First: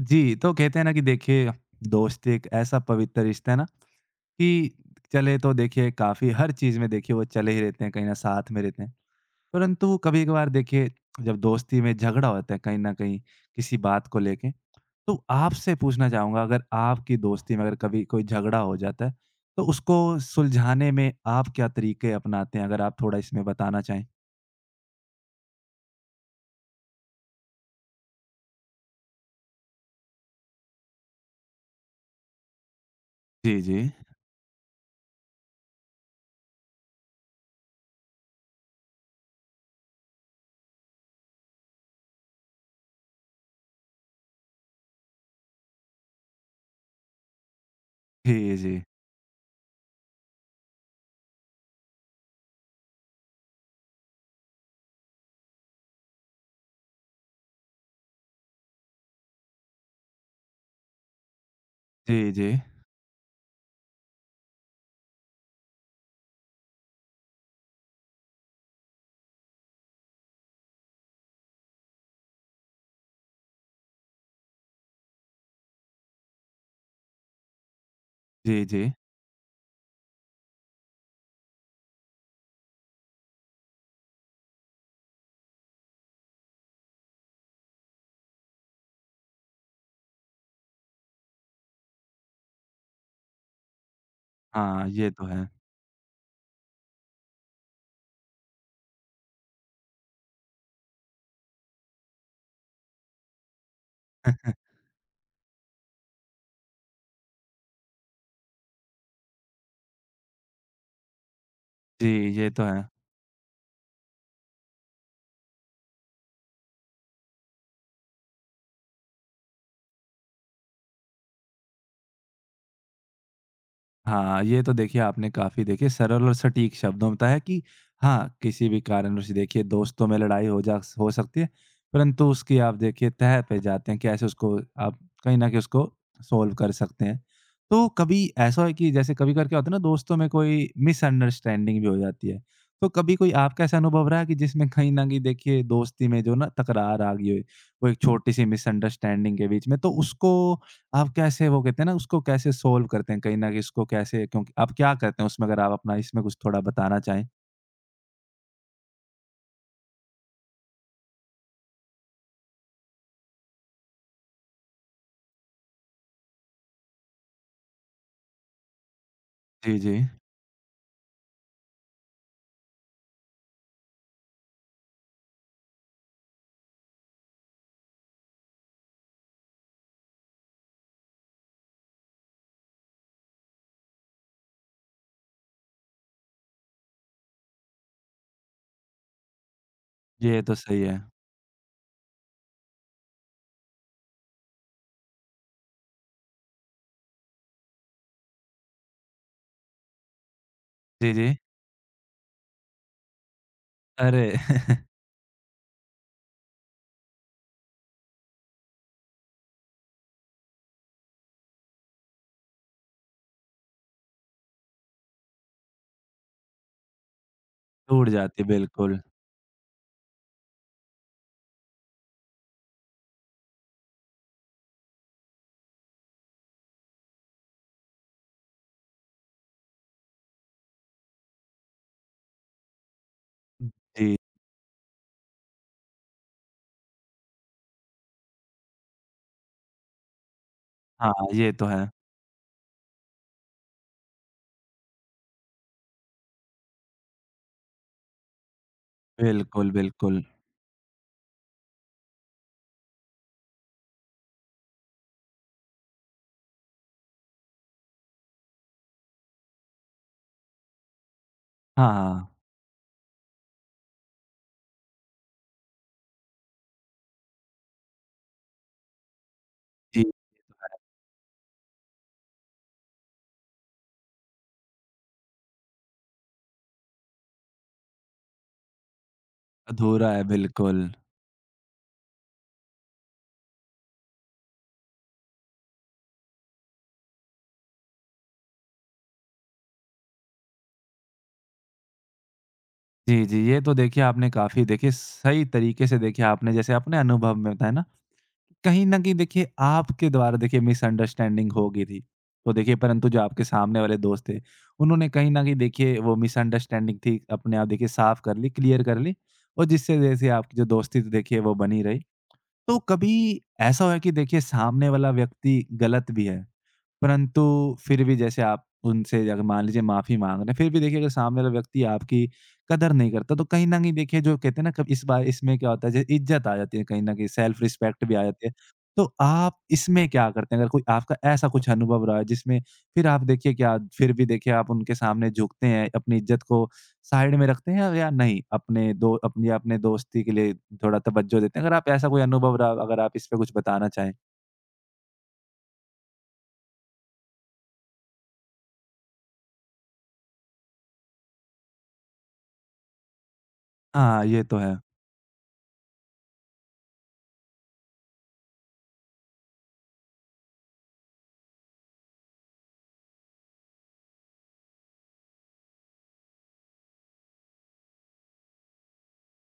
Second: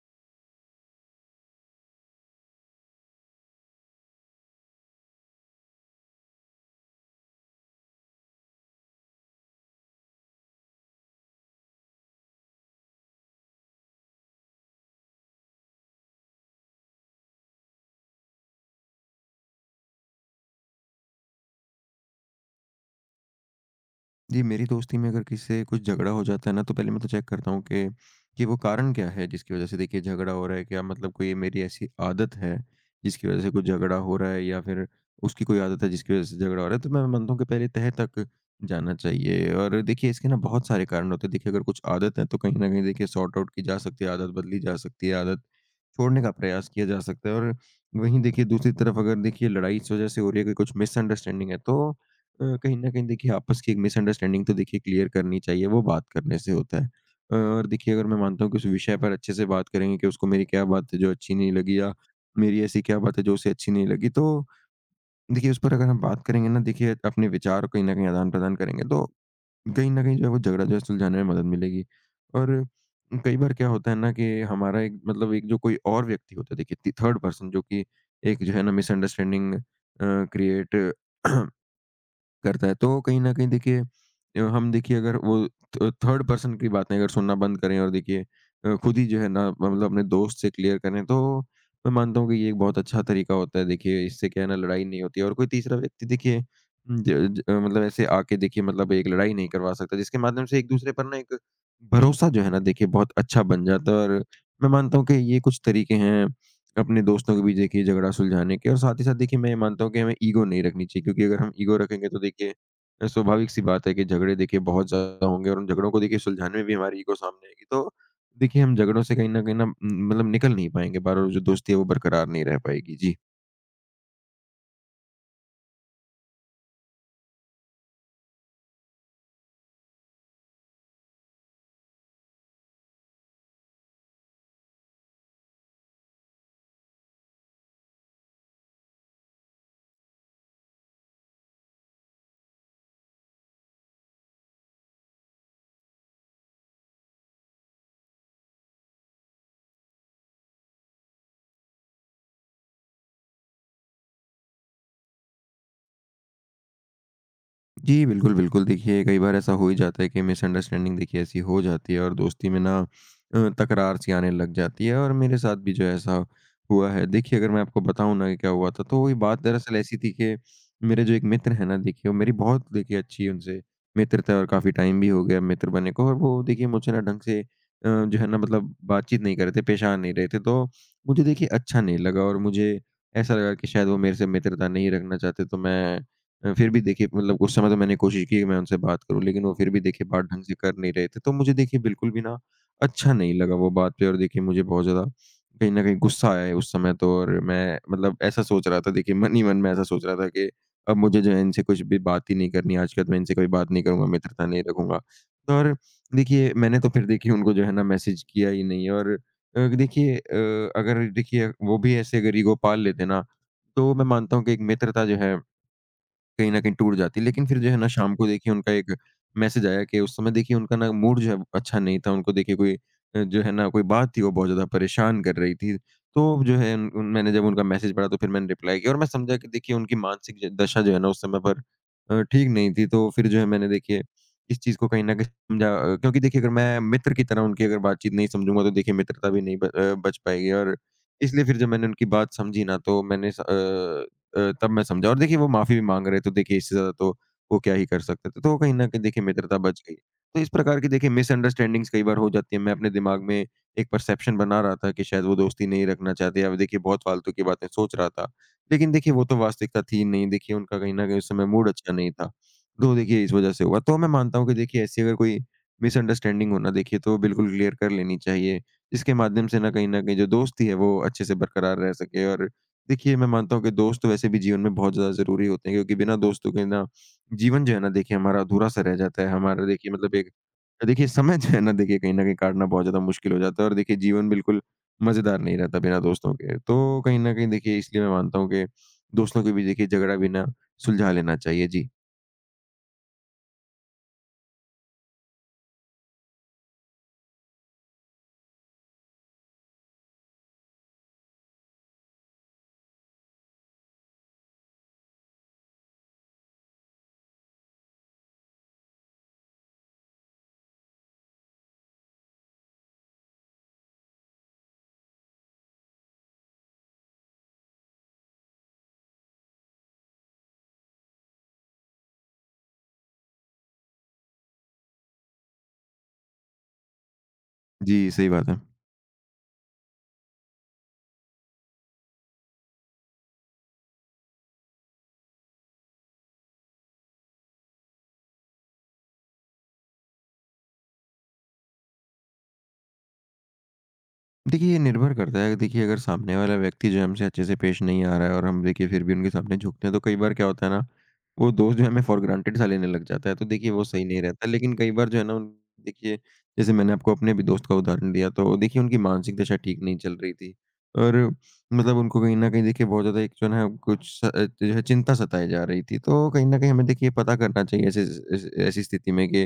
जी, तो कहते हैं ना कि देखिए, दोस्ती एक ऐसा पवित्र रिश्ता है ना कि चले तो देखिए काफ़ी हर चीज़ में देखिए वो चले ही रहते हैं, कहीं न साथ में रहते हैं। परंतु कभी-कभार देखिए जब दोस्ती में झगड़ा होता है कहीं न कहीं किसी बात को लेके, तो आपसे पूछना चाहूँगा अगर आपकी दोस्ती में अगर कभी कोई झगड़ा हो जाता है, तो उसको सुलझाने में आप क्या तरीके अपनाते हैं? अगर आप थोड़ा इसमें बताना चाहें। जी, मेरी दोस्ती में अगर किसी से कुछ झगड़ा हो जाता है ना, तो पहले मैं तो चेक करता हूँ कि वो कारण क्या है जिसकी वज़ह से देखिए झगड़ा हो रहा है? क्या मतलब कोई मेरी ऐसी आदत है, जिसकी वज़ह से जी, कुछ जी। झगड़ा हो रहा है, या फिर उसकी कोई आदत है जिसकी वज़ह से झगड़ा हो रहा है? तो मैं मानता हूँ कि पहले तह तक जाना चाहिए, और देखिए इसके ना बहुत सारे कारण होते हैं। देखिए अगर कुछ आदत है, तो कहीं न कहीं देखिए सॉर्ट आउट की जा सकती है, आदत बदली जा सकती है, आदत छोड़ने का प्रयास किया जा सकता है। और वहीं देखिए जी, दूसरी जी। तरफ अगर देखिए लड़ाई इस वजह से हो रही है कि कुछ मिसअंडरस्टैंडिंग है, तो कहीं ना कहीं देखिए आपस की एक मिसअंडरस्टैंडिंग तो देखिए क्लियर करनी चाहिए, वो बात करने से होता है। और देखिए, अगर मैं मानता हूँ कि उस विषय पर अच्छे से बात करेंगे कि उसको मेरी क्या बात है जो अच्छी नहीं लगी, या जी, जी। मेरी ऐसी क्या बात है जो उसे अच्छी नहीं लगी, तो देखिए उस पर अगर हम बात करेंगे ना, देखिए अपने विचार कहीं ना कहीं आदान प्रदान करेंगे, तो कहीं न कहीं जो है वो झगड़ा जो है सुलझाने में मदद मिलेगी। और कई बार क्या होता है ना, कि हमारा एक मतलब एक जो कोई और व्यक्ति होता है, देखिए थर्ड पर्सन, जो कि एक जो है जी, ना जी। मिसअंडरस्टैंडिंग क्रिएट करता है। तो कहीं न कहीं देखिए हम देखिए अगर वो थ थर्ड पर्सन की बातें अगर सुनना बंद करें, और देखिए खुद ही जो है ना मतलब अपने दोस्त से क्लियर करें, तो मैं मानता हूँ कि ये एक बहुत अच्छा तरीका होता है। देखिए इससे क्या है ना, लड़ाई हाँ, नहीं ये होती तो है, और कोई है। तीसरा व्यक्ति देखिए ज ज अ, मतलब ऐसे आके देखिए मतलब एक लड़ाई नहीं करवा सकता, जिसके माध्यम से एक-दूसरे पर ना एक भरोसा जो है ना देखिए बहुत अच्छा बन जाता है। और मैं मानता हूँ कि ये कुछ तरीके हैं अपने दोस्तों के बीच देखिए झगड़ा सुलझाने के, और साथ ही साथ देखिए मैं ये मानता हूँ कि हमें ईगो नहीं रखनी चाहिए, क्योंकि अगर हम ईगो जी, रखेंगे, तो ये देखिए तो है। स्वाभाविक सी बात है कि झगड़े देखिए बहुत ज़्यादा होंगे, और उन झगड़ों को देखिए सुलझाने में भी हमारी ईगो सामने आएगी, तो देखिए हम झगड़ों से कहीं ना मतलब निकल नहीं पाएंगे बार, और जो दोस्ती है वो बरकरार नहीं रह पाएगी। जी। हाँ, ये तो देखिए आपने काफ़ी देखिए सरल और सटीक शब्दों में बताया कि हाँ, किसी भी कारणवश देखिए दोस्तों में लड़ाई हो सकती है, परंतु उसकी आप देखिए तह पे जाते हैं, कैसे उसको आप कहीं न कहीं उसको सॉल्व कर सकते हैं। तो कभी ऐसा है कि जैसे कभी-कभार क्या होता है ना दोस्तों में कोई मिसअंडरस्टैंडिंग भी हो जाती है, तो कभी कोई आपका ऐसा अनुभव रहा है कि जिसमें कहीं न कहीं देखिए दोस्ती में जो ना तकरार आ गई हो, वो एक छोटी-सी मिसअंडरस्टैंडिंग के बीच में, तो उसको आप कैसे वो कहते हैं ना उसको कैसे सोल्व करते हैं कहीं न कहीं इसको कैसे क्योंकि आप क्या करते हैं उसमें अगर आप अपना इसमें कुछ थोड़ा बताना चाहें? जी, बिल्कुल, बिल्कुल। देखिए, कई बार ऐसा हो ही जाता है कि मिसअंडरस्टैंडिंग देखिए ऐसी हो जाती है, और दोस्ती में ना तकरार सी आने लग जाती है, और मेरे साथ भी जो है ऐसा हुआ है। देखिए, अगर मैं आपको बताऊँ ना कि क्या हुआ था, तो वही बात दरअसल जी, जी। ऐसी थी कि मेरे जो एक मित्र हैं ना देखिए, वो मेरी बहुत देखिए अच्छी उनसे मित्रता है, और काफ़ी टाइम भी हो गया मित्र बने को। और वो देखिए मुझसे ना ढंग से जो है ना मतलब बातचीत नहीं कर रहे थे, पेश आ नहीं रहे थे। तो मुझे देखिए अच्छा नहीं लगा, और मुझे ऐसा लगा कि शायद वो मेरे से मित्रता नहीं रखना चाहते, तो मैं फिर भी देखिए मतलब उस समय तो मैंने कोशिश की कि मैं उनसे बात करूँ, लेकिन वो फिर भी देखिए बात ये ढंग तो से कर सही नहीं है। रहे थे। तो मुझे देखिए बिल्कुल भी ना अच्छा नहीं लगा वो बात पे, और देखिए मुझे बहुत ज़्यादा कहीं न कहीं गुस्सा आया है उस समय तो। और मैं मतलब ऐसा सोच रहा था, देखिए मन ही मन में ऐसा सोच रहा था कि अब जी, मुझे जो जी। है इनसे कुछ भी बात ही नहीं करनी, आज के बाद मैं इनसे कोई बात नहीं करूँगा, अरे! मित्रता नहीं रखूँगा। तो और देखिए मैंने तो फिर देखिए उनको जो है ना मैसेज किया ही नहीं। और देखिए, अगर देखिए वो भी ऐसे अगर ईगो पाल लेते ना, तो मैं मानता हूँ कि एक मित्रता जो है कहीं न कहीं टूट जाती। लेकिन फिर जो है ना टूट शाम को जाती है देखिए उनका एक बिल्कुल। मैसेज आया कि उस समय देखिए उनका ना मूड जो है अच्छा नहीं था। उनको देखिए कोई जो है ना कोई बात थी, वो बहुत ज़्यादा परेशान कर रही थी। तो जो है उन उन मैंने जब उनका मैसेज पढ़ा, तो फिर मैंने रिप्लाई किया, और मैं समझा कि देखिए उनकी मानसिक ज दशा जो है ना उस समय पर ठीक नहीं थी। तो फिर जो है मैंने देखिए जी। इस चीज़ को कहीं न कहीं समझा, क्योंकि देखिए, अगर मैं मित्र की तरह उनकी अगर बातचीत नहीं समझूँगा, तो देखिए मित्रता भी नहीं बच पाएगी। और हाँ, इसलिए ये फिर तो जब है। मैंने उनकी बात समझी ना, तो मैंने स अ अ, तब मैं समझा, और देखिए वो माफ़ी भी माँग रहे, तो देखिए इससे ज़्यादा तो वो क्या ही कर सकते थे। तो कहीं न कहीं देखिए मित्रता बिल्कुल, बच गई। बिल्कुल। तो इस प्रकार की देखिए मिसअंडरस्टैंडिंग्स कई बार हो जाती हैं। मैं अपने दिमाग में एक परसेप्शन बना रहा था कि शायद वो दोस्ती नहीं रखना चाहते, या देखिए बहुत फ़ालतू की बातें सोच रहा था। लेकिन देखिए वो तो वास्तविकता थी नहीं। देखिए उनका कहीं न कहीं उस समय मूड हाँ, अच्छा नहीं हाँ। था। तो देखिए इस वज़ह से हुआ। तो मैं मानता हूँ कि देखिए ऐसी अगर कोई मिसअंडरस्टैंडिंग हो ना, देखिए तो बिल्कुल क्लियर कर लेनी चाहिए। इसके माध्यम से ना कहीं न जी, कहीं जो दोस्ती है वो अच्छे से बरकरार रह सके। और देखिए, मैं मानता हूँ कि दोस्त तो वैसे भी जीवन में बहुत ज़्यादा ज़रूरी होते हैं, क्योंकि बिना दोस्तों के ना जीवन जो है ना देखिए हमारा अधूरा-सा रह जाता है। हमारा देखिए अधूरा मतलब है एक बिल्कुल। देखिए समय जो है ना देखिए कहीं न कहीं काटना बहुत ज़्यादा मुश्किल हो जाता है, और देखिए जीवन बिल्कुल मज़ेदार नहीं रहता बिना दोस्तों के। तो कहीं न कहीं देखिए इसलिए मैं मानता हूँ कि दोस्तों के बीच देखिए झगड़ा भी ना सुलझा लेना चाहिए। जी। जी, जी। ये तो देखिए आपने काफ़ी देखिए सही तरीके से देखिए आपने जैसे अपने अनुभव में बताया ना कहीं न कहीं देखिए आपके द्वारा देखिए मिसअंडरस्टैंडिंग हो गई थी। तो देखिए परंतु जो आपके सामने वाले दोस्त थे, उन्होंने कहीं न कहीं देखिए वो मिसअंडरस्टैंडिंग थी अपने आप देखिए साफ़ कर ली, क्लियर कर ली और जिससे जैसे आपकी जो दोस्ती थी देखिए वो बनी रही। तो कभी ऐसा हुआ है कि देखिए सामने वाला व्यक्ति गलत भी है? परंतु फिर भी जैसे आप उनसे अगर मान लीजिए माफ़ी माँग रहे हैं, फिर भी देखिए अगर सामने वाला व्यक्ति आपकी कदर नहीं करता, तो कहीं न कहीं देखिए जो कहते हैं ना कब इस बार इसमें क्या होता है जैसे इज़्ज़त आ जाती है कहीं न कहीं, सेल्फ़ रिस्पेक्ट जी, भी आ सही जाती बात है। है। तो आप इसमें क्या करते हैं? अगर कोई आपका ऐसा कुछ अनुभव रहा है जिसमें फिर आप देखिए क्या फिर भी देखिए आप उनके सामने झुकते हैं, अपनी इज़्ज़त को साइड में रखते हैं या नहीं? अपने दो अपनी अपने दोस्ती के लिए थोड़ा तवज्जो देते हैं? अगर आप ऐसा कोई अनुभव रहा अगर आप इस पे कुछ बताना चाहें? देखिए, ये निर्भर करता है। देखिए, अगर सामने वाला व्यक्ति जो है हमसे अच्छे से पेश नहीं आ रहा है, और हम देखिए फिर भी उनके सामने झुकते हैं, तो कई बार क्या होता है ना, वो दोस्त जो है हमें फॉर ग्रांटेड सा लेने लग जाता है, तो देखिए वो सही नहीं हाँ, ये रहता। तो है। लेकिन कई बार जो है ना उन देखिए, जैसे मैंने आपको अपने भी दोस्त का उदाहरण दिया, तो देखिए उनकी मानसिक दशा ठीक नहीं चल रही थी, और मतलब उनको कहीं न कहीं देखिए बहुत ज़्यादा एक जो है ना कुछ जो है चिंता सताई जा रही थी। तो कहीं न कहीं हमें देखिए पता करना चाहिए ऐसे स ऐस ऐसी स्थिति में कि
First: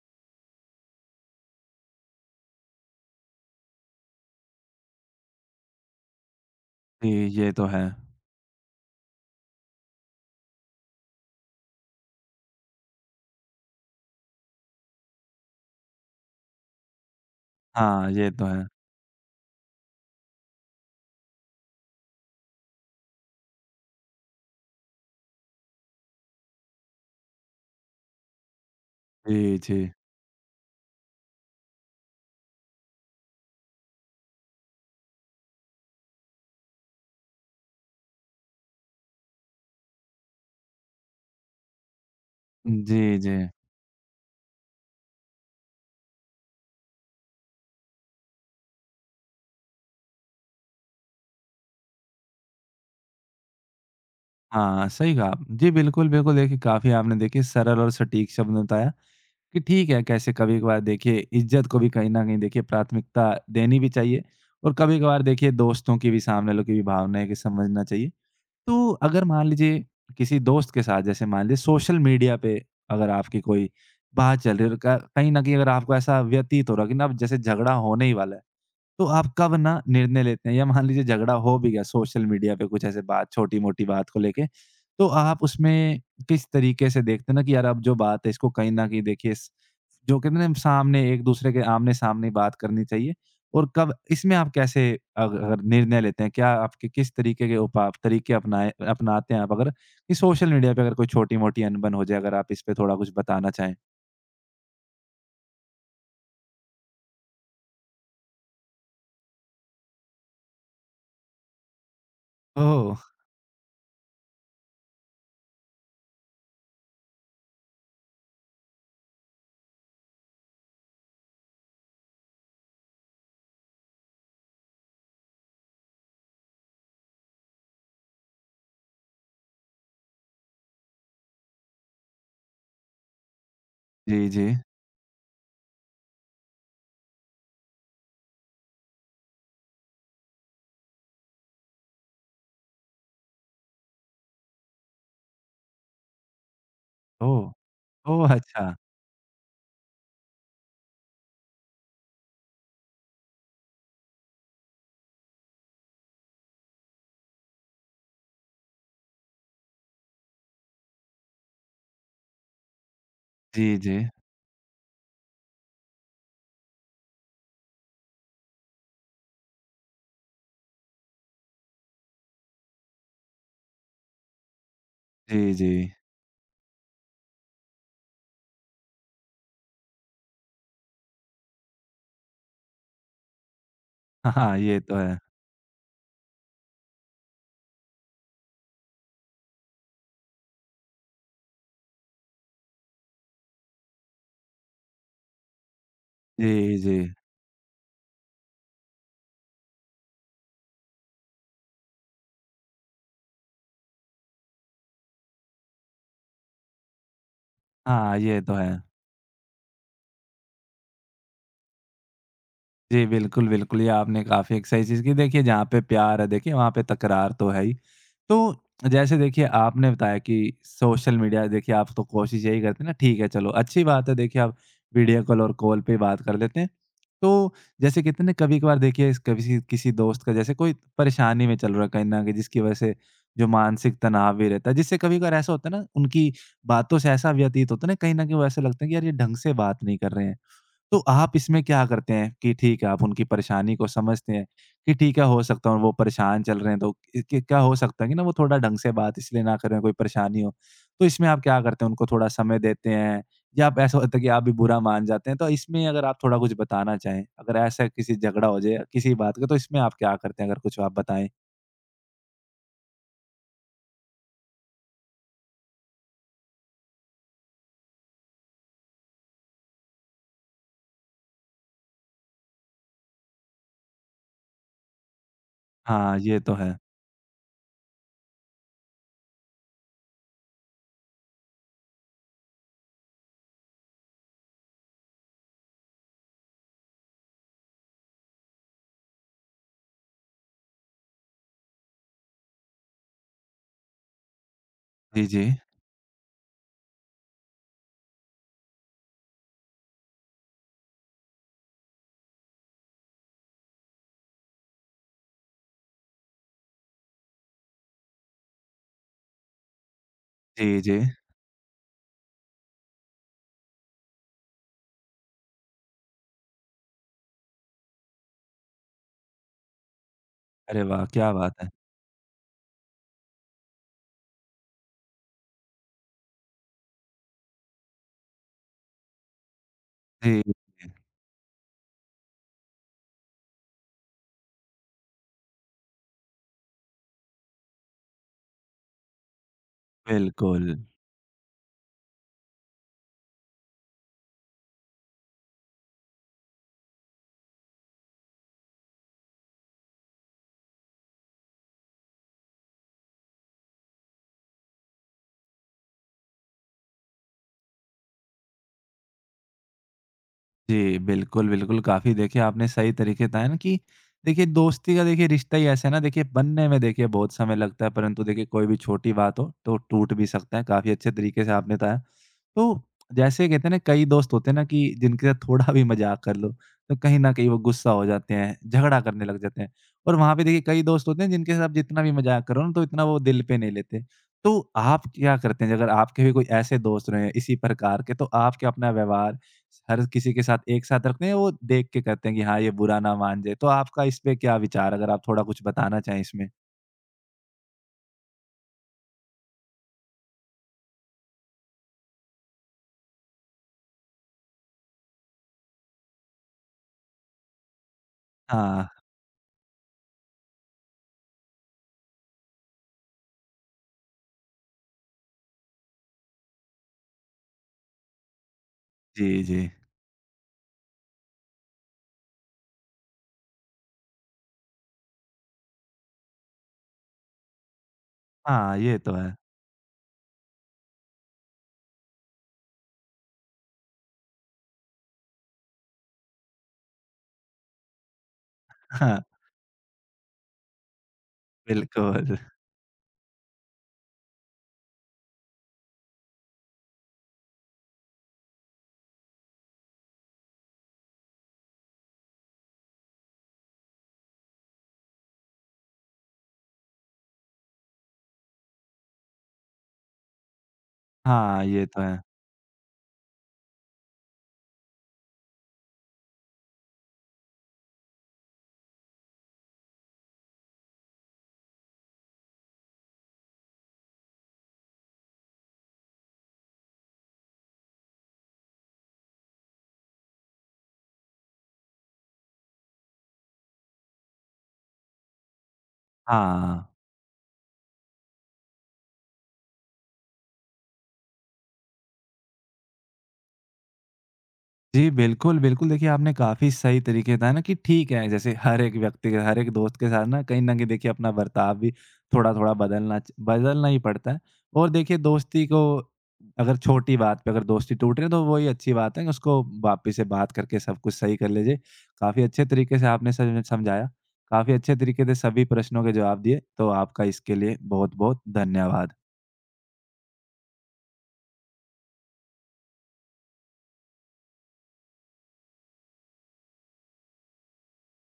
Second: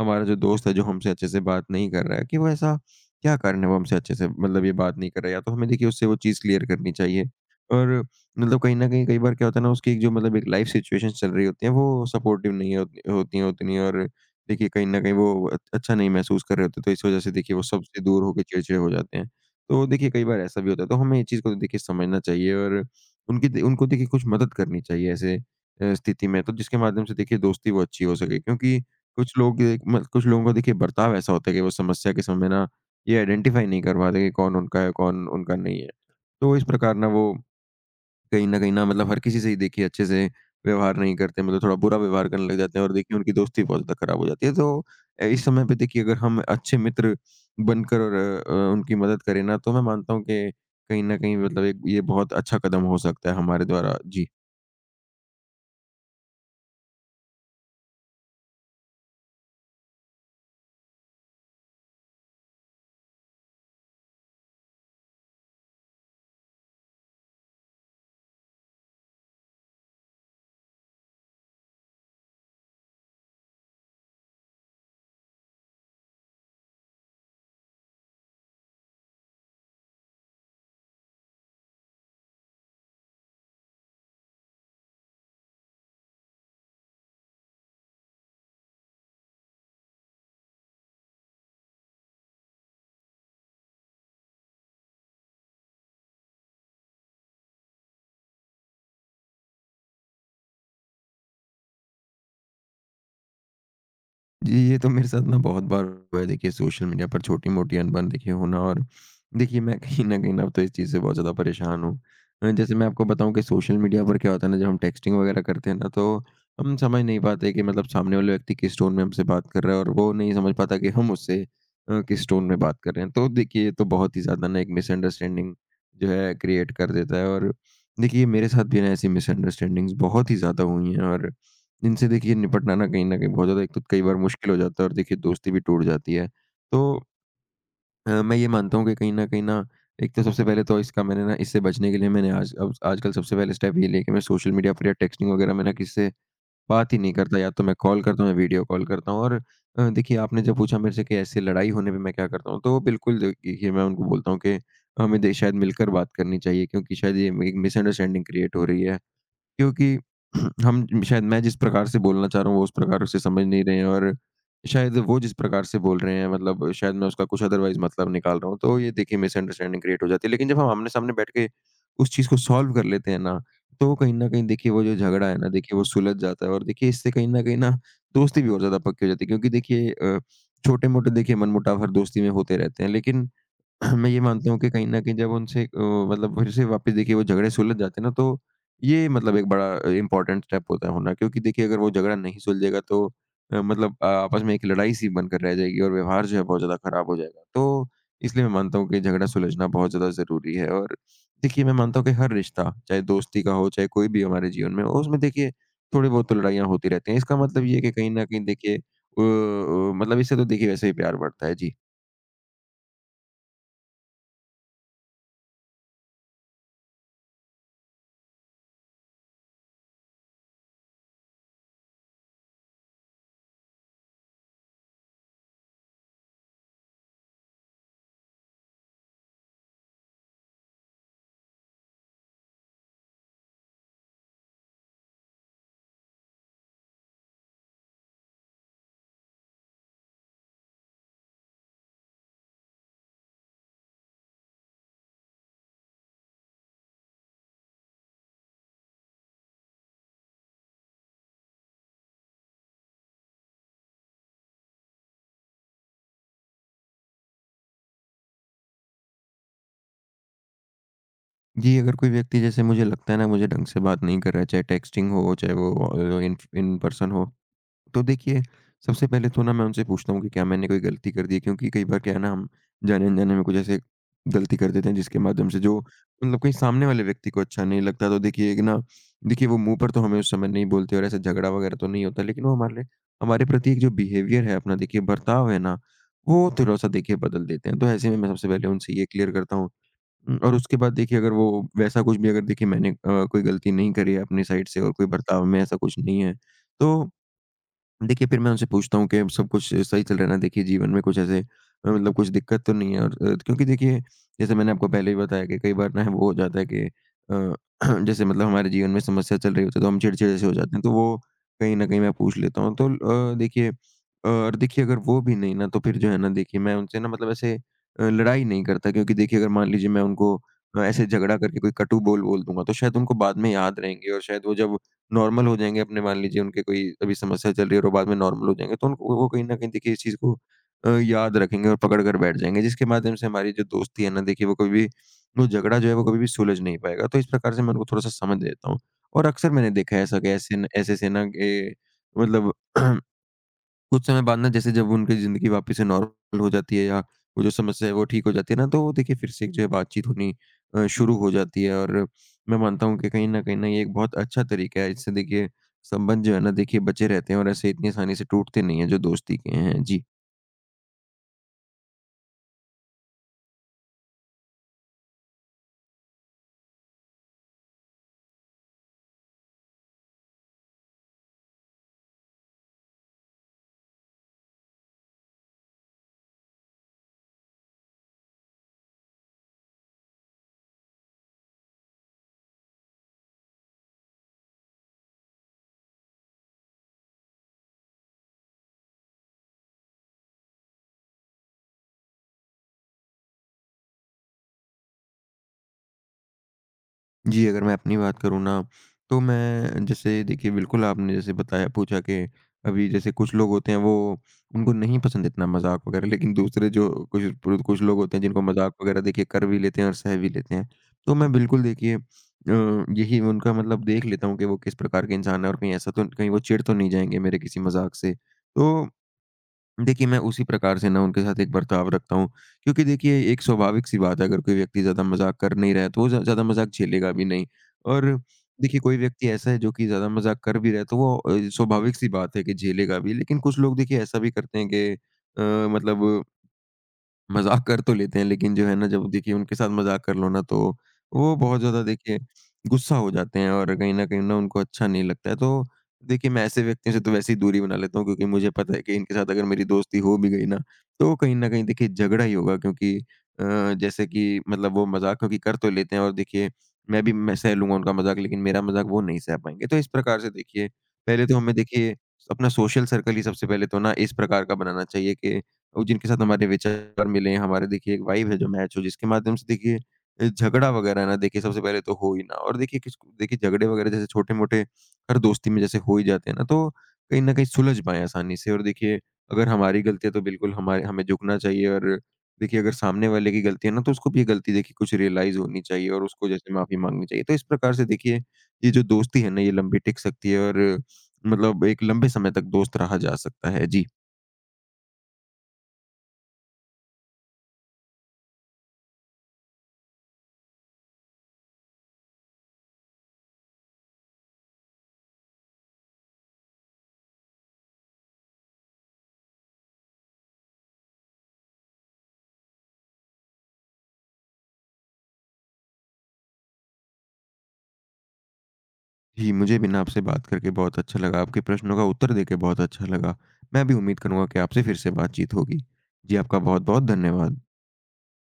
हमारा जो दोस्त है, जो हमसे अच्छे से बात नहीं कर रहा है, कि वो ऐसा क्या कारण है वो हमसे अच्छे से मतलब ये बात नहीं कर रहा है, या तो हमें देखिए उससे वो चीज़ क्लियर करनी जी, चाहिए। ये तो है। और मतलब कहीं न कहीं कई बार क्या होता है ना उसकी एक जो मतलब एक लाइफ़ सिचुएशंस चल रही होती हैं, वो सपोर्टिव नहीं होती होती हैं उतनी। और देखिए कहीं न कहीं वो अच्छा नहीं महसूस कर रहे होते, तो इस वज़ह से देखिए वो सबसे हाँ, दूर ये होके तो है। चिड़चिड़े हो जाते हैं। तो देखिए कई बार ऐसा भी होता है, तो हमें ये चीज़ को देखिए समझना चाहिए, और उनकी दे उनको देखिए कुछ मदद करनी चाहिए ऐसे स्थिति में, तो जिसके माध्यम से देखिए दोस्ती वो अच्छी हो सके। क्योंकि कुछ जी, लोग जी। कुछ लोगों का देखिए बर्ताव ऐसा होता है कि वो समस्या के समय ना ये आइडेंटिफ़ाई नहीं कर पाते कि कौन उनका है, कौन उनका नहीं है। तो इस प्रकार ना वो कहीं न कहीं ना मतलब हर किसी से ही देखिए अच्छे से व्यवहार नहीं करते, मतलब थोड़ा बुरा व्यवहार करने लग जाते हैं, और देखिए जी, उनकी जी। दोस्ती बहुत ज़्यादा खराब हो जाती है। तो इस समय पे देखिए अगर हम अच्छे मित्र बनकर, और उनकी मदद करें ना, तो मैं मानता हूँ कि कहीं न कहीं मतलब एक ये बहुत अच्छा कदम हो सकता है हमारे द्वारा। जी। हाँ, सही कहा आप। जी, बिल्कुल, बिल्कुल, देखिए काफ़ी आपने देखिए सरल और सटीक शब्द में बताया कि ठीक है, कैसे कभी-कभार देखिए इज़्ज़त को भी कहीं न कहीं देखिए प्राथमिकता देनी भी चाहिए और कभी-कभार देखिए दोस्तों की भी, सामने वालों की भी भावनाएँ कि समझना चाहिए। तो अगर मान लीजिए किसी दोस्त के साथ जैसे मान लीजिए सोशल मीडिया पे अगर आपकी कोई बात चल रही है और क कहीं न कहीं अगर आपको ऐसा व्यतीत हो रहा है कि ना अब जैसे झगड़ा होने ही वाला है। तो आप कब ना निर्णय लेते हैं या मान लीजिए झगड़ा हो भी गया सोशल मीडिया पे कुछ ऐसे बात छोटी-मोटी बात को लेके, तो आप उसमें किस तरीके से देखते हैं ना कि यार अब जो बात है इसको कहीं न कहीं देखिए स जो कहते हैं ना सामने एक दूसरे के आमने-सामने बात करनी चाहिए और कब इसमें आप कैसे अग अगर निर्णय लेते हैं? क्या आपके किस तरीके के उपाय तरीके अपनाए अपनाते हैं आप अगर कि सोशल मीडिया पे अगर कोई छोटी-मोटी अनबन हो जाए अगर आप इस पे थोड़ा कुछ बताना चाहें? जी, ये तो मेरे साथ ना बहुत बार हुआ है, देखिए सोशल मीडिया पर छोटी-मोटी अनबन देखिए होना। और देखिए मैं कहीं न कहीं ना अब तो इस चीज़ से बहुत ज़्यादा परेशान हूँ। जैसे मैं ओह! आपको बताऊँ कि सोशल मीडिया पर क्या होता है ना, जब हम टेक्स्टिंग वगैरह करते हैं ना, तो हम समझ नहीं पाते कि मतलब सामने वाले व्यक्ति किस टोन में हमसे बात कर रहा है, और वो नहीं समझ पाता कि हम उससे किस टोन में बात कर रहे हैं। तो देखिए ये तो बहुत ही ज़्यादा ना एक मिसअंडरस्टैंडिंग जो है क्रिएट कर देता है, और देखिए मेरे साथ भी ना ऐसी मिसअंडरस्टैंडिंग्स बहुत ही ज़्यादा हुई हैं और इनसे देखिए निपटना ना कहीं न कहीं बहुत ज़्यादा एक तो कई बार जी, जी। मुश्किल हो जाता है और देखिए दोस्ती भी टूट जाती है। तो मैं ये मानता हूँ कि कहीं न कहीं ना एक तो सबसे पहले तो इसका मैंने ना इससे बचने के लिए मैंने आज अब आजकल सबसे पहले स्टेप ये लिया कि मैं सोशल मीडिया पर या टेक्स्टिंग वगैरह में ना किसी से बात ही नहीं करता। ओह! या तो मैं कॉल करता ओह! हूँ या वीडियो अच्छा। कॉल करता हूँ। और देखिए, आपने जब पूछा मेरे से कि ऐसे लड़ाई होने पे मैं क्या करता हूँ? तो बिल्कुल देखिए मैं उनको बोलता हूँ कि हमें दे शायद मिलकर बात करनी चाहिए, क्योंकि शायद ये एक मिसअंडरस्टैंडिंग क्रिएट हो रही है। क्योंकि हम शायद मैं जिस प्रकार से बोलना चाह रहा हूँ, वो उस प्रकार से समझ नहीं जी, रहे हैं, जी। और शायद वो जिस प्रकार से बोल रहे हैं, मतलब शायद मैं उसका कुछ अदरवाइज़ मतलब निकाल रहा हूँ, तो ये देखिए मिसअंडरस्टैंडिंग क्रिएट हो जाती है। लेकिन जब हम आमने-सामने बैठ के उस चीज़ को सॉल्व कर लेते हैं ना, तो कहीं न कहीं देखिए वो जो झगड़ा है ना, जी, जी। देखिए वो सुलझ जाता है, और देखिए इससे कहीं न कहीं ना दोस्ती भी और ज़्यादा पक्की हो जाती है, क्योंकि देखिए छोटे-मोटे देखिए मनमुटाव हर दोस्ती में होते रहते हैं। लेकिन मैं ये हाँ, मानता हाँ, हूँ कि ये कहीं तो न कहीं है। मतलब फिर से वापस देखिए वो झगड़े सुलझ जाते हैं ना, तो ये मतलब एक बड़ा इम्पोर्टेंट स्टेप होता है होना, क्योंकि देखिए अगर वो झगड़ा नहीं सुलझेगा तो मतलब आपस में एक लड़ाई-सी बनकर रह जाएगी, और व्यवहार जो है बहुत ज़्यादा जी, जी। खराब हो जाएगा। तो इसलिए मैं मानता हूँ कि झगड़ा सुलझना बहुत ज़्यादा ज़रूरी है। और देखिए मैं मानता हूँ कि हर रिश्ता, चाहे दोस्ती का हो, चाहे कोई भी हो हमारे जीवन में हो, उसमें देखिए थोड़ी बहुत तो लड़ाइयाँ होती रहती हैं। इसका मतलब ये है कि कहीं हाँ, न ये कहीं तो है। देखिए मतलब इससे तो देखिए वैसे ही प्यार बढ़ता है। जी। जी, बिल्कुल, बिल्कुल। ये आपने काफ़ी एक सही चीज़ की। देखिए, जहाँ पे प्यार है, देखिए, वहाँ पे तकरार तो है ही। तो जैसे देखिए, आपने बताया कि सोशल मीडिया देखिए, आप तो कोशिश यही करते हैं ना, ठीक है, चलो, अच्छी बात है, देखिए, आप वीडियो कॉल और कॉल पे ही बात कर लेते हैं। तो जैसे कितने कभी-कभार देखिए, इस कभी किसी दोस्त का जैसे कोई परेशानी में चल रहा है कहीं न कहीं, जिसकी वजह से जो मानसिक तनाव भी रहता है, जिससे कभी-कभार ऐसा होता है ना, उनकी बातों से ऐसा व्यतीत होता है ना, कहीं न कहीं वो ऐसा लगता है कि, "यार, ये ढंग से बात नहीं कर रहे हैं।" तो आप इसमें क्या करते हैं कि ठीक है, आप उनकी परेशानी को समझते हैं कि ठीक है, हो सकता है वो परेशान चल रहे हैं तो इ क क्या हो सकता है कि ना वो थोड़ा ढंग से बात इसलिए ना कर रहे हैं, कोई परेशानी हो। तो इसमें आप क्या करते हैं, उनको थोड़ा समय देते हैं या आप ऐसा होता है कि आप भी बुरा मान जाते हैं? तो इसमें अगर आप थोड़ा कुछ बताना चाहें, अगर ऐसा किसी झगड़ा हो जाए किसी बात का तो इसमें आप क्या करते हैं? अगर कुछ आप बताएँ? जी, अगर कोई व्यक्ति, जैसे मुझे लगता है ना, मुझे ढंग से बात नहीं कर रहा है, चाहे टेक्सटिंग हो, चाहे वो इन इन पर्सन हो, तो देखिए सबसे पहले तो ना मैं उनसे पूछता हूँ कि क्या मैंने कोई गलती कर दी है? क्योंकि कई बार क्या है ना, हम जाने-अनजाने में कुछ ऐसे गलती कर देते हैं जिसके माध्यम से जो हाँ, ये मतलब कहीं तो है। सामने वाले व्यक्ति को अच्छा नहीं लगता, तो देखिए एक ना देखिए वो मुँह पर तो हमें उस समय नहीं बोलते, और ऐसा झगड़ा वगैरह तो नहीं होता, लेकिन वो हमारे लिए, हमारे प्रति एक जो बिहेवियर है अपना, देखिए बर्ताव है ना, वो थोड़ा-सा देखिए बदल देते हैं। तो ऐसे में मैं सबसे पहले उनसे ये क्लियर करता हूँ हुँ, और उसके बाद देखिए अगर वो वैसा कुछ भी, अगर देखिए मैंने कोई गलती नहीं करी है अपनी साइड से, और कोई जी, जी। बर्ताव में ऐसा कुछ नहीं है, तो देखिए, फिर मैं उनसे पूछता हूँ कि अब सब कुछ सही चल रहा है ना? देखिए, जीवन में कुछ ऐसे मतलब कुछ दिक्कत तो नहीं है, और क्योंकि देखिए, जैसे मैंने आपको पहले भी बताया कि कई बार ना वो हो जाता है कि जैसे मतलब हमारे जीवन में समस्या चल रही होती है, तो हम चिड़चिड़े से हो जाते जी, हैं, तो जी। वो कहीं न कहीं मैं पूछ लेता हूँ। तो देखिए और देखिए अगर वो भी नहीं ना, तो फिर जो है ना देखिए, मैं उनसे ना मतलब ऐसे लड़ाई नहीं करता, क्योंकि देखिए अगर मान लीजिए मैं उनको अरे वाह! ऐसे क्या झगड़ा करके बात है। कोई कटु बोल बोल दूँगा, तो शायद उनको बाद में याद रहेंगे, और शायद वो जब नॉर्मल हो जाएँगे अपने, मान लीजिए उनके कोई अभी समस्या चल रही है और वो बाद में नॉर्मल हो जाएँगे, तो उनको वो कहीं न कहीं देखिए इस चीज़ को जी, जी। याद रखेंगे और पकड़ कर बैठ जाएँगे, जिसके माध्यम से हमारी जो दोस्ती है ना, देखिए वो कभी भी, वो झगड़ा जो है वो कभी भी सुलझ नहीं पाएगा, तो इस प्रकार से मैं उनको थोड़ा-सा समझ देता हूँ। और अक्सर मैंने देखा है ऐसा कि ऐसे बिल्कुल। न ऐसे से ना के मतलब कुछ समय बाद ना, जैसे जब उनकी ज़िंदगी वापस से नॉर्मल हो जाती है, या वो जो समस्या है वो ठीक हो जाती है ना, तो देखिए फिर से एक जो है बातचीत होनी शुरू हो जाती है, और मैं मानता हूँ कि कहीं न ये एक बहुत अच्छा तरीका है। इससे देखिए संबंध जो है ना, देखिए बचे रहते हैं और ऐसे इतनी आसानी से टूटते नहीं हैं जो दोस्ती के हैं। जी। जी, बिल्कुल, बिल्कुल। काफ़ी देखिए आपने सही तरीके बताया ना कि देखिए दोस्ती का देखिए रिश्ता ही ऐसा है ना देखिए बनने में देखिए बहुत समय लगता है, परंतु देखिए कोई भी छोटी बात हो तो टूट भी सकता है। काफ़ी अच्छे तरीके से आपने बताया। तो जैसे कहते हैं ना कई दोस्त होते हैं ना कि जिनके साथ थोड़ा भी मज़ाक कर लो, तो कहीं न कहीं वो गुस्सा हो जाते हैं, झगड़ा करने लग जाते हैं। और वहाँ पे देखिए कई दोस्त होते हैं जिनके साथ आप जितना भी मज़ाक करो ना तो इतना वो दिल पे नहीं लेते। तो आप क्या करते हैं? अगर आपके भी कोई ऐसे दोस्त रहे हैं इसी प्रकार के तो आप क्या अपना व्यवहार हर किसी के साथ एक साथ रखते हैं, वो देख के करते हैं कि हाँ, ये बुरा ना मान जाए। तो आपका इस पे क्या विचार अगर आप थोड़ा कुछ बताना चाहें इसमें? जी, अगर मैं अपनी बात करूँ ना, तो मैं जैसे देखिए बिल्कुल आपने जैसे बताया, पूछा कि अभी जैसे कुछ लोग होते हैं, वो उनको नहीं पसंद इतना मज़ाक वग़ैरह, लेकिन दूसरे जो कुछ पुर कुछ लोग होते हैं जिनको मज़ाक हाँ, वग़ैरह देखिए कर भी लेते हैं और सह भी लेते हैं। तो मैं बिल्कुल देखिए यही उनका मतलब देख लेता हूँ कि वो किस प्रकार के इंसान हैं, और कहीं ऐसा तो कहीं वो चिढ़ तो नहीं जाएँगे मेरे किसी मज़ाक से। तो जी, जी। देखिए, मैं उसी प्रकार से ना उनके साथ एक बर्ताव रखता हूँ, क्योंकि देखिए एक स्वाभाविक-सी बात है, अगर कोई व्यक्ति ज़्यादा मज़ाक कर नहीं रहा है, तो वो ज़्यादा मज़ाक झेलेगा भी नहीं। और हाँ, देखिए कोई ये तो व्यक्ति है। ऐसा है जो कि ज़्यादा मज़ाक कर भी रहा है, तो वो स्वाभाविक-सी बात है कि झेलेगा भी। लेकिन कुछ लोग देखिए ऐसा भी करते हैं कि मतलब मज़ाक कर तो लेते हैं, लेकिन जो है ना, जब हाँ, देखिए उनके साथ मज़ाक कर लो ना, तो वो बहुत ज़्यादा देखिए बिल्कुल। गुस्सा हो जाते हैं, और कहीं न कहीं ना उनको अच्छा नहीं लगता है। तो देखिए, मैं ऐसे व्यक्तियों से तो वैसे ही दूरी बना लेता हूँ, क्योंकि मुझे पता है कि इनके साथ अगर मेरी दोस्ती हो भी गई ना, तो कहीं न कहीं देखिए झगड़ा ही होगा, क्योंकि जैसे कि मतलब वो मज़ाक क्योंकि कर तो लेते हैं, और देखिए मैं सह लूँगा उनका मज़ाक, लेकिन मेरा मज़ाक वो नहीं सह पाएँगे। तो इस प्रकार से देखिए, पहले तो हमें हाँ, ये देखिए तो है। अपना सोशल सर्कल ही सबसे पहले तो ना इस प्रकार का बनाना चाहिए कि और जिनके साथ हमारे विचार मिले, हमारे देखिए एक वाइब है जो मैच हो, जिसके माध्यम से देखिए झगड़ा वगैरह ना देखिए सबसे पहले तो हो ही ना। और देखिए किस देखिए झगड़े वगैरह जैसे छोटे-मोटे हर दोस्ती में जैसे हो ही जाते हैं ना, तो कहीं न कहीं सुलझ पाएँ आसानी से। और देखिए अगर हमारी गलती है तो बिल्कुल हमारे हमें झुकना चाहिए, और देखिए अगर सामने वाले की गलती है ना, तो उसको भी ये गलती देखिए कुछ रियलाइज़ होनी चाहिए, और उसको जैसे माफ़ी हाँ। माँगनी चाहिए। तो इस प्रकार से देखिए ये जो दोस्ती है ना, ये लंबी टिक सकती है, और मतलब एक लंबे समय तक दोस्त रहा जा सकता है। जी। जी, बिल्कुल, बिल्कुल। देखिए, आपने काफ़ी सही तरीके बताया ना कि ठीक है, जैसे हर एक व्यक्ति के हर एक दोस्त के साथ ना कहीं न कहीं देखिए अपना बर्ताव भी थोड़ा-थोड़ा बदलना ही पड़ता है। और देखिए दोस्ती को अगर छोटी बात पे अगर दोस्ती टूट रही है तो वो ही अच्छी बात है कि उसको वापस से बात करके सब कुछ सही कर लीजिए। काफ़ी अच्छे तरीके से आपने सम समझाया। काफ़ी अच्छे तरीके से सभी प्रश्नों के जवाब दिए, तो आपका इसके लिए बहुत-बहुत धन्यवाद। जी, मुझे भी ना आपसे बात करके बहुत अच्छा लगा। आपके प्रश्नों का उत्तर देके बहुत अच्छा लगा। मैं भी उम्मीद करूँगा कि आपसे फिर से बातचीत होगी। जी, आपका बहुत-बहुत धन्यवाद।